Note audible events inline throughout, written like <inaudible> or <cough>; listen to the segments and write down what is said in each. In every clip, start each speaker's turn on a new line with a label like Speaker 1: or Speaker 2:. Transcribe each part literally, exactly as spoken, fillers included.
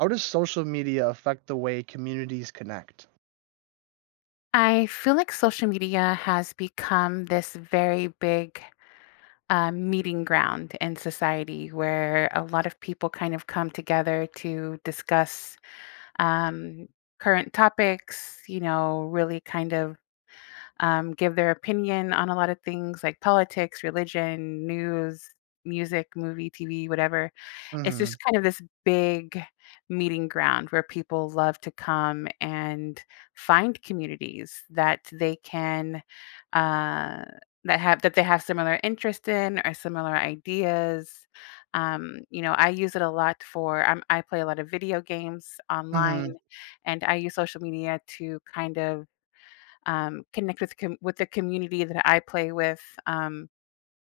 Speaker 1: How does social media affect the way communities connect?
Speaker 2: I feel like social media has become this very big uh, meeting ground in society where a lot of people kind of come together to discuss um, current topics, you know, really kind of um, give their opinion on a lot of things like politics, religion, news, music, movie, T V, whatever. It's
Speaker 1: Mhm,
Speaker 2: just kind of this big meeting ground where people love to come and find communities that they can, uh, that have that they have similar interest in or similar ideas. Um, you know, I use it a lot for I'm, I play a lot of video games online,
Speaker 1: mhm.
Speaker 2: and I use social media to kind of um, connect with com- with the community that I play with. Um,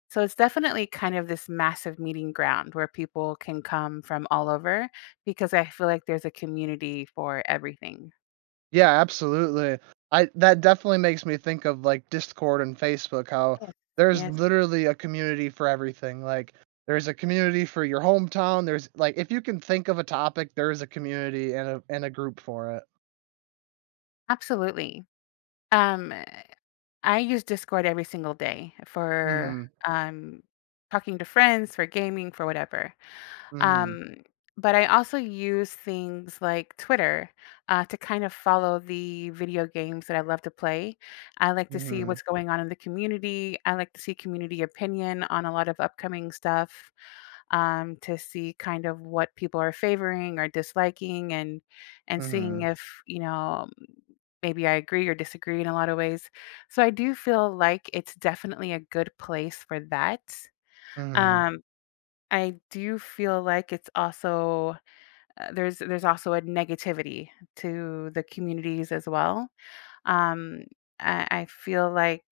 Speaker 2: So it's definitely kind of this massive meeting ground where people can come from all over because I feel like there's a community for everything.
Speaker 1: Yeah, absolutely. I That definitely makes me think of, like, Discord and Facebook, how
Speaker 2: Yes.
Speaker 1: there's
Speaker 2: Yes,
Speaker 1: literally a community for everything, like, there's a community for your hometown, there's like, if you can think of a topic, there is a community and a and a group for it.
Speaker 2: absolutely. Um, I use Discord every single day for
Speaker 1: Mhm,
Speaker 2: um, talking to friends, for gaming, for whatever.
Speaker 1: mhm,
Speaker 2: Um, but I also use things like Twitter uh, to kind of follow the video games that I love to play. I like to see
Speaker 1: mhm,
Speaker 2: what's going on in the community. I like to see community opinion on a lot of upcoming stuff um, to see kind of what people are favoring or disliking, and and seeing
Speaker 1: mhm,
Speaker 2: if you know maybe I agree or disagree in a lot of ways. So I do feel like it's definitely a good place for that.
Speaker 1: mhm,
Speaker 2: Um, I do feel like it's also uh, there's there's also a negativity to the communities as well. Um, I, I feel like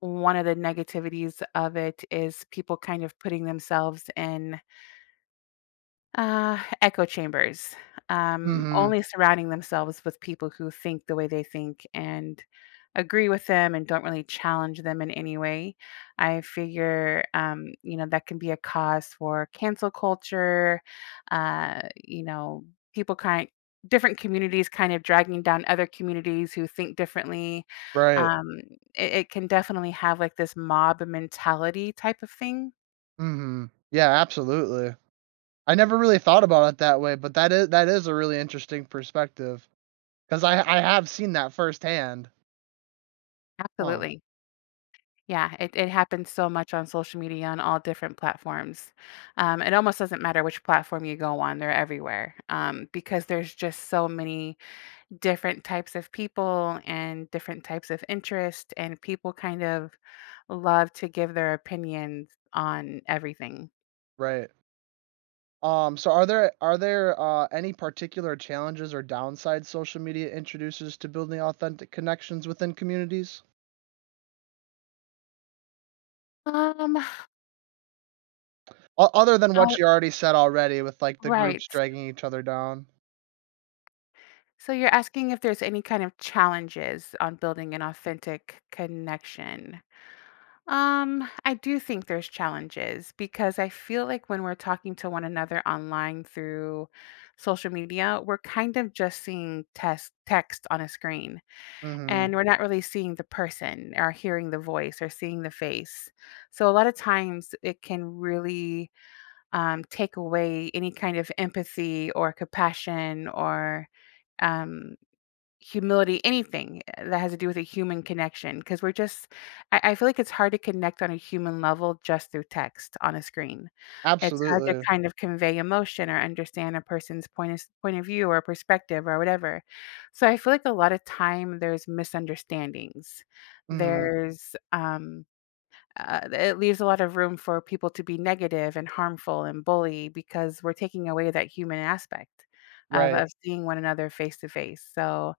Speaker 2: one of the negativities of it is people kind of putting themselves in uh, echo chambers, um,
Speaker 1: mhm,
Speaker 2: only surrounding themselves with people who think the way they think and agree with them and don't really challenge them in any way. I figure, um, you know, that can be a cause for cancel culture, uh, you know, people kind different communities kind of dragging down other communities who think differently.
Speaker 1: right,
Speaker 2: Um, it, it can definitely have like this mob mentality type of thing.
Speaker 1: mhm. Yeah, absolutely. I never really thought about it that way, but that is that is a really interesting perspective. Because I I have seen that firsthand. Huh,
Speaker 2: Absolutely. Yeah, it it happens so much on social media on all different platforms. Um, it almost doesn't matter which platform you go on, they're everywhere. Um, because there's just so many different types of people and different types of interest, and people kind of love to give their opinions on everything.
Speaker 1: right. Um, so are there are there uh, any particular challenges or downsides social media introduces to building authentic connections within communities?
Speaker 2: Um,
Speaker 1: O- other than what
Speaker 2: uh,
Speaker 1: you already said already with like the
Speaker 2: right.
Speaker 1: groups dragging each other down.
Speaker 2: So you're asking if there's any kind of challenges on building an authentic connection. Um, I do think there's challenges because I feel like when we're talking to one another online through social media, we're kind of just seeing test text on a screen
Speaker 1: Mhm.
Speaker 2: and we're not really seeing the person or hearing the voice or seeing the face. So a lot of times it can really um, take away any kind of empathy or compassion or um, humility, anything eh, that has to do with a human connection, because 'cause we're just I I feel like it's hard to connect on a human level just through text on a screen. It's hard to
Speaker 1: Absolutely.
Speaker 2: kind of convey emotion or understand a person's point of point of view or perspective or whatever. So I feel like a lot of time there's misunderstandings.
Speaker 1: Mhm.
Speaker 2: There's, um, uh, it leaves a lot of room for people to be negative and harmful and bully because we're taking away that human aspect of
Speaker 1: Right.
Speaker 2: of seeing one another face to face. So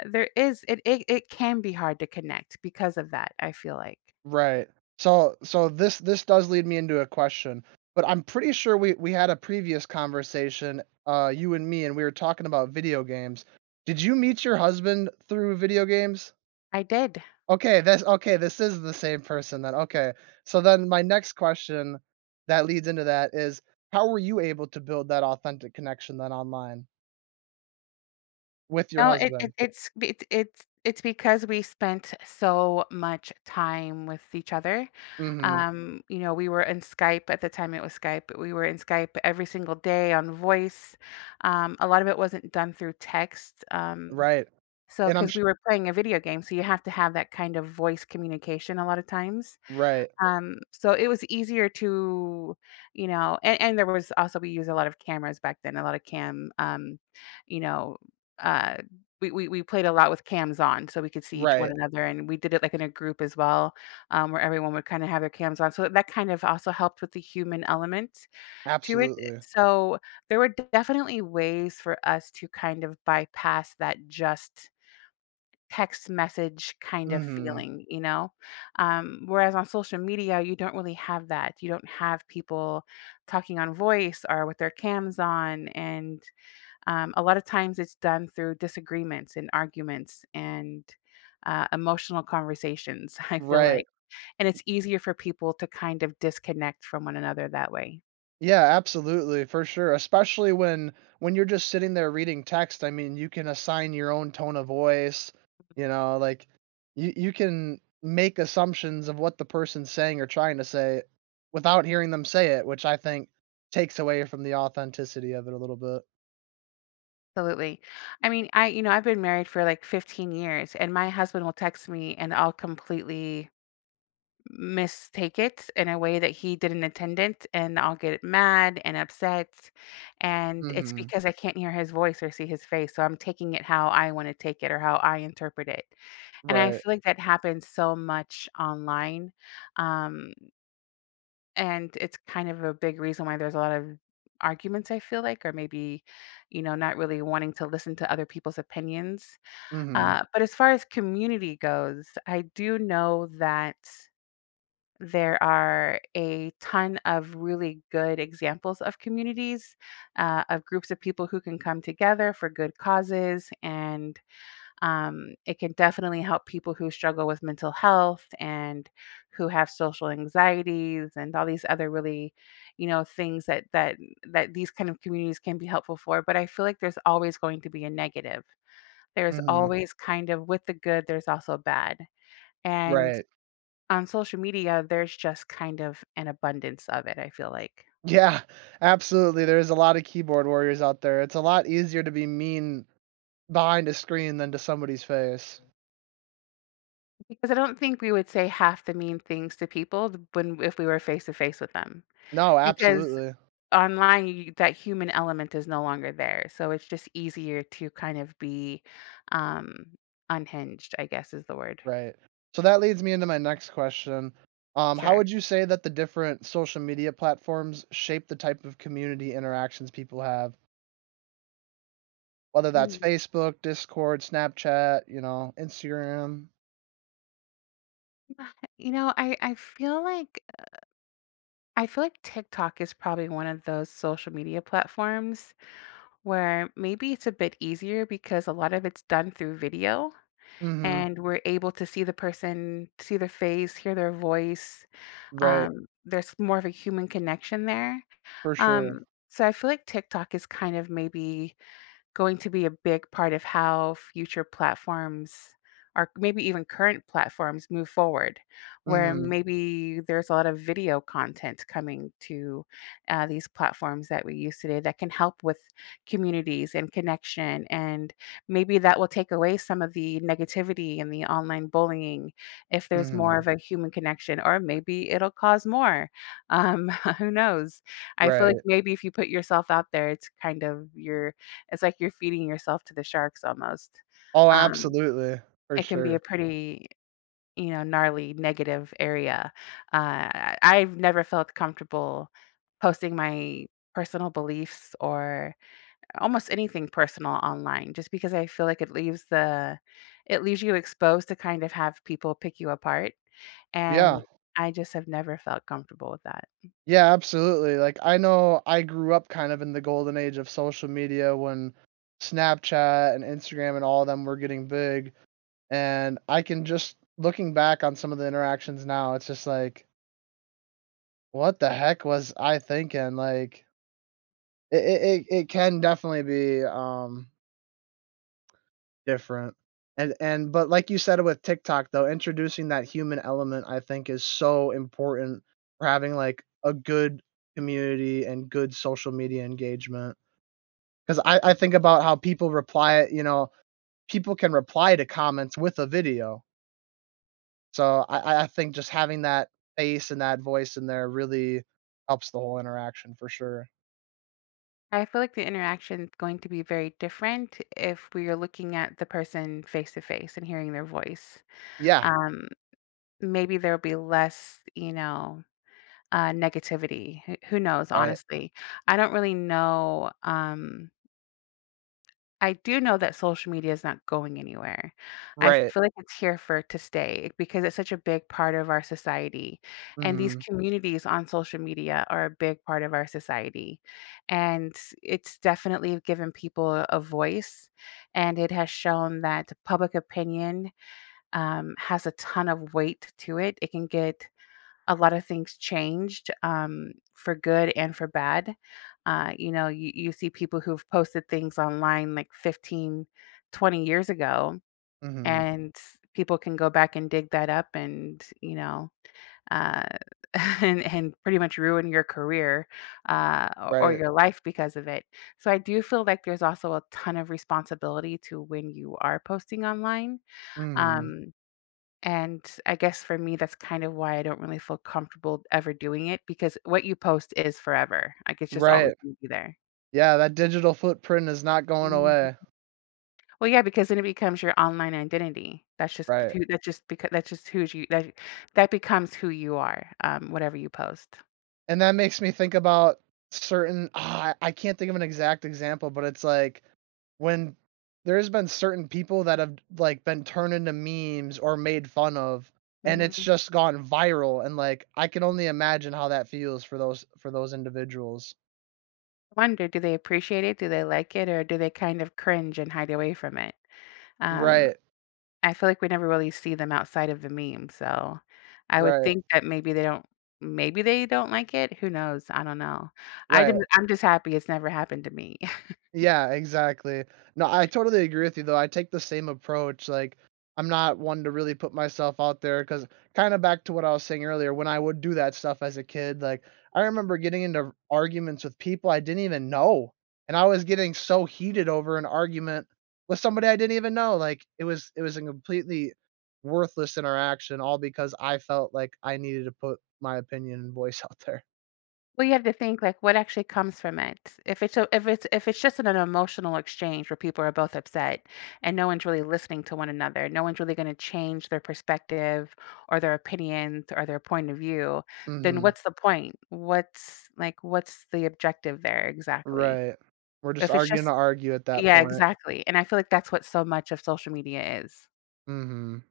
Speaker 2: uh, there is it it it can be hard to connect because of that, I feel like.
Speaker 1: Right. So so this this does lead me into a question, but I'm pretty sure we we had a previous conversation, uh, you and me, and we were talking about video games. Did you meet your husband through video games?
Speaker 2: I did.
Speaker 1: Okay, that's okay, this is the same person then, okay. So then my next question that leads into that is, how were you able to build that authentic connection then online with your
Speaker 2: No, it it
Speaker 1: husband?
Speaker 2: it's it it's it's because we spent so much time with each other.
Speaker 1: Mhm.
Speaker 2: Um, you know, we were in Skype. At the time it was Skype. But we were in Skype every single day on voice. Um, a lot of it wasn't done through text. Um,
Speaker 1: Right.
Speaker 2: so
Speaker 1: And I'm
Speaker 2: because
Speaker 1: sh
Speaker 2: we were playing a video game, so you have to have that kind of voice communication a lot of times.
Speaker 1: Right.
Speaker 2: Um, so it was easier to, you know, and and there was also we used a lot of cameras back then, a lot of cam, um, you know, uh, we we we played a lot with cams on so we could see each one
Speaker 1: Right.
Speaker 2: Right. another, and we did it, like, in a group as well, um, where everyone would kinda have their cams on, so that kind of also helped with the human element to it.
Speaker 1: Absolutely.
Speaker 2: So there were definitely ways for us to kind of bypass that just text message kind of
Speaker 1: Mhm.
Speaker 2: feeling, you know? Um, whereas on social media, you don't really have that. You don't have people talking on voice or with their cams on. And um, a lot of times it's done through disagreements and arguments and uh, emotional conversations, <laughs> I feel
Speaker 1: Right.
Speaker 2: like. And it's easier for people to kind of disconnect from one another that way.
Speaker 1: Yeah, absolutely, for sure, especially when when you're just sitting there reading text, I mean, you can assign your own tone of voice, you know, like, you you can make assumptions of what the person's saying or trying to say without hearing them say it, which I think takes away from the authenticity of it a little bit.
Speaker 2: Absolutely. I mean, I you know, I've been married for like fifteen years and my husband will text me and I'll completely mistake it in a way that he didn't intend it and I'll get mad and upset and it's
Speaker 1: Mhm.
Speaker 2: because I can't hear his voice or see his face. So I'm taking it how I want to take it or how I interpret it. And I
Speaker 1: Right.
Speaker 2: feel like that happens so much online, um, and it's kind of a big reason why there's a lot of arguments, I feel like, or maybe, you know, not really wanting to listen to other people's opinions.
Speaker 1: Mhm.
Speaker 2: Uh, but as far as community goes, I do know that there are a ton of really good examples of communities, uh, of groups of people who can come together for good causes and um, it can definitely help people who struggle with mental health and who have social anxieties and all these other really, you know, things that that that these kind of communities can be helpful for. But I feel like there's always going to be a negative. There's
Speaker 1: Mhm.
Speaker 2: always kind of with the good, there's also bad. And
Speaker 1: Right.
Speaker 2: on social media, there's just kind of an abundance of it, I feel like.
Speaker 1: Yeah, absolutely, there's a lot of keyboard warriors out there, it's a lot easier to be mean behind a screen than to somebody's face.
Speaker 2: Because I don't think we would say half the mean things to people th- when if we were face to face with them.
Speaker 1: No,
Speaker 2: Because
Speaker 1: absolutely.
Speaker 2: online, you that human element is no longer there, so it's just easier to kind of be, um, unhinged, I guess is the word.
Speaker 1: Right. So that leads me into my next question. Um, how would
Speaker 2: Sure.
Speaker 1: you say that the different social media platforms shape the type of community interactions people have? Whether that's
Speaker 2: Hmm.
Speaker 1: Facebook, Discord, Snapchat, you know, Instagram.
Speaker 2: You know, I I feel like I feel like TikTok is probably one of those social media platforms where maybe it's a bit easier because a lot of it's done through video,
Speaker 1: Mhm.
Speaker 2: and we're able to see the person, see their face, hear their voice,
Speaker 1: Right.
Speaker 2: um, there's more of a human connection there.
Speaker 1: For sure.
Speaker 2: Um, so I feel like TikTok is kind of maybe going to be a big part of how future platforms or maybe even current platforms move forward, where
Speaker 1: Mhm.
Speaker 2: maybe there's a lot of video content coming to uh, these platforms that we use today that can help with communities and connection. And maybe that will take away some of the negativity and the online bullying if there's more
Speaker 1: Mhm.
Speaker 2: of a human connection, or maybe it'll cause more. Um, <laughs> who knows? I feel like
Speaker 1: Right.
Speaker 2: maybe if you put yourself out there, it's kind of your it's like you're feeding yourself to the sharks almost.
Speaker 1: Oh,
Speaker 2: Um,
Speaker 1: absolutely. For
Speaker 2: it can be
Speaker 1: sure.
Speaker 2: a pretty, you know, gnarly negative area. Uh, I I've never felt comfortable posting my personal beliefs or almost anything personal online just because I feel like it leaves the it leaves you exposed to kind of have people pick you apart,
Speaker 1: Yeah.
Speaker 2: and I just have never felt comfortable with that.
Speaker 1: Yeah, absolutely. Like I know I grew up kind of in the golden age of social media when Snapchat and Instagram and all of them were getting big. And I can just looking back on some of the interactions now, it's just like, what the heck was I thinking? Like it it, it it can definitely be um different. And and but like you said with TikTok though, introducing that human element I think is so important for having like a good community and good social media engagement. Because I, I think about how people reply, you know, people can reply to comments with a video. So I I I think just having that face and that voice in there really helps the whole interaction for sure.
Speaker 2: I feel like the interaction is going to be very different if we are looking at the person face to face and hearing their voice.
Speaker 1: Yeah,
Speaker 2: Um, Maybe there'll be less, you know, uh, negativity. Who who knows?
Speaker 1: right,
Speaker 2: Honestly, I don't really know. Um, I do know that social media is not going anywhere. I
Speaker 1: right,
Speaker 2: feel like it's here for to stay because it's such a big part of our society. And these
Speaker 1: mhm,
Speaker 2: communities on social media are a big part of our society. And it's definitely given people a voice. And it has shown that public opinion um, has a ton of weight to it. It can get a lot of things changed um, for good and for bad. Uh, you know, you, you see people who've posted things online like fifteen, twenty years ago,
Speaker 1: mhm,
Speaker 2: and people can go back and dig that up and, you know, uh, <laughs> and, and pretty much ruin your career uh, or, or
Speaker 1: right,
Speaker 2: your life because of it. So I do feel like there's also a ton of responsibility to when you are posting online.
Speaker 1: mhm,
Speaker 2: Um, and I guess for me, that's kind of why I don't really feel comfortable ever doing it because what you post is forever. Like it's just always
Speaker 1: right.
Speaker 2: gonna be there.
Speaker 1: Yeah, that digital footprint is not going
Speaker 2: Mhm.
Speaker 1: away.
Speaker 2: Well, yeah, because then it becomes your online identity. That's just
Speaker 1: Right.
Speaker 2: who that's just because that's just who you that that becomes who you are, um, whatever you post.
Speaker 1: And that makes me think about certain ah, I I can't think of an exact example, but it's like when there's been certain people that have like been turned into memes or made fun of and it's
Speaker 2: Mhm.
Speaker 1: just gone viral and like I can only imagine how that feels for those for those individuals.
Speaker 2: Wonder, do they appreciate it? Do they like it, or do they kind of cringe and hide away from it? Um,
Speaker 1: Right.
Speaker 2: I feel like we never really see them outside of the meme, so I would
Speaker 1: Right.
Speaker 2: think that maybe they don't maybe they don't like it, who knows, I don't know. I
Speaker 1: Right.
Speaker 2: didn't I'm just happy it's never happened to me. <laughs>
Speaker 1: Yeah, exactly. No, I totally agree with you though. I take the same approach. Like, I'm not one to really put myself out there because kind of back to what I was saying earlier, when I would do that stuff as a kid, like I remember getting into arguments with people I didn't even know. And I was getting so heated over an argument with somebody I didn't even know. Like it was it was a completely worthless interaction all because I felt like I needed to put my opinion and voice <laughs> out there.
Speaker 2: Well, you have to think, like, what actually comes from it? If it's a if it's if it's just an an emotional exchange where people are both upset and no one's really listening to one another, no one's really gonna change their perspective or their opinions or their point of view, then
Speaker 1: Mhm.
Speaker 2: what's the point? What's like, what's the objective there exactly?
Speaker 1: Right. We're just
Speaker 2: If it's
Speaker 1: arguing
Speaker 2: just
Speaker 1: to argue at that
Speaker 2: Yeah,
Speaker 1: point.
Speaker 2: exactly, and I feel like that's what so much of social media is.
Speaker 1: Mhm.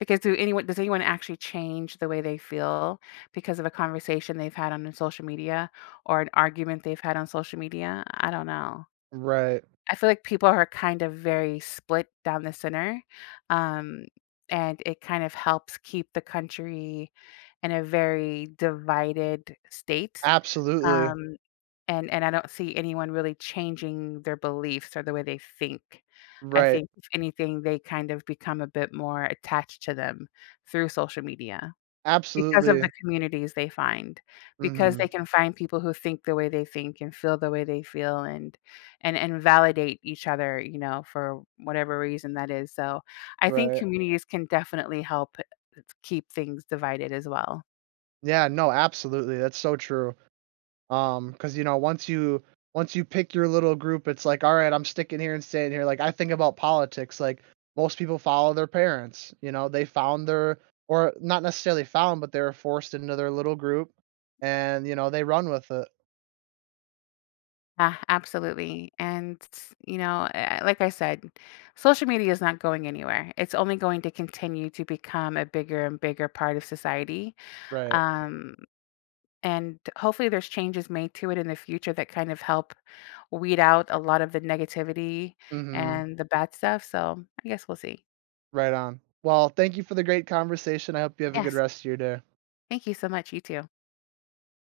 Speaker 2: Because do anyone does anyone actually change the way they feel because of a conversation they've had on social media or an argument they've had on social media? I don't know.
Speaker 1: Right.
Speaker 2: I feel like people are kind of very split down the center, um, and it kind of helps keep the country in a very divided state,
Speaker 1: Absolutely.
Speaker 2: um And and I don't see anyone really changing their beliefs or the way they think. I
Speaker 1: Right.
Speaker 2: think if anything, they kind of become a bit more attached to them through social media because of the
Speaker 1: Absolutely.
Speaker 2: communities they find, because they
Speaker 1: Mhm.
Speaker 2: can find people who think the way they think and feel the way they feel and and and validate each other, you know, for whatever reason that is. So I think
Speaker 1: Right.
Speaker 2: communities can definitely help keep things divided as well.
Speaker 1: Yeah, no, absolutely, that's so true. Um. Because you know, once you once you pick your little group, it's like, "Alright, I'm sticking here and staying here." Like, I think about politics, like, most people follow their parents, you know, they found their or not necessarily found, but they were forced into their little group and, you know, they run with it.
Speaker 2: Yeah, absolutely. And, you know, eh, like I said, social media is not going anywhere. It's only going to continue to become a bigger and bigger part of society.
Speaker 1: Right.
Speaker 2: Um, and hopefully there's changes made to it in the future that kind of help weed out a lot of the negativity
Speaker 1: Mhm.
Speaker 2: and the bad stuff. So I guess we'll see.
Speaker 1: Right on. Well, thank you for the great conversation, I hope you have a good
Speaker 2: Yes.
Speaker 1: rest of your day.
Speaker 2: Thank you so much. You too.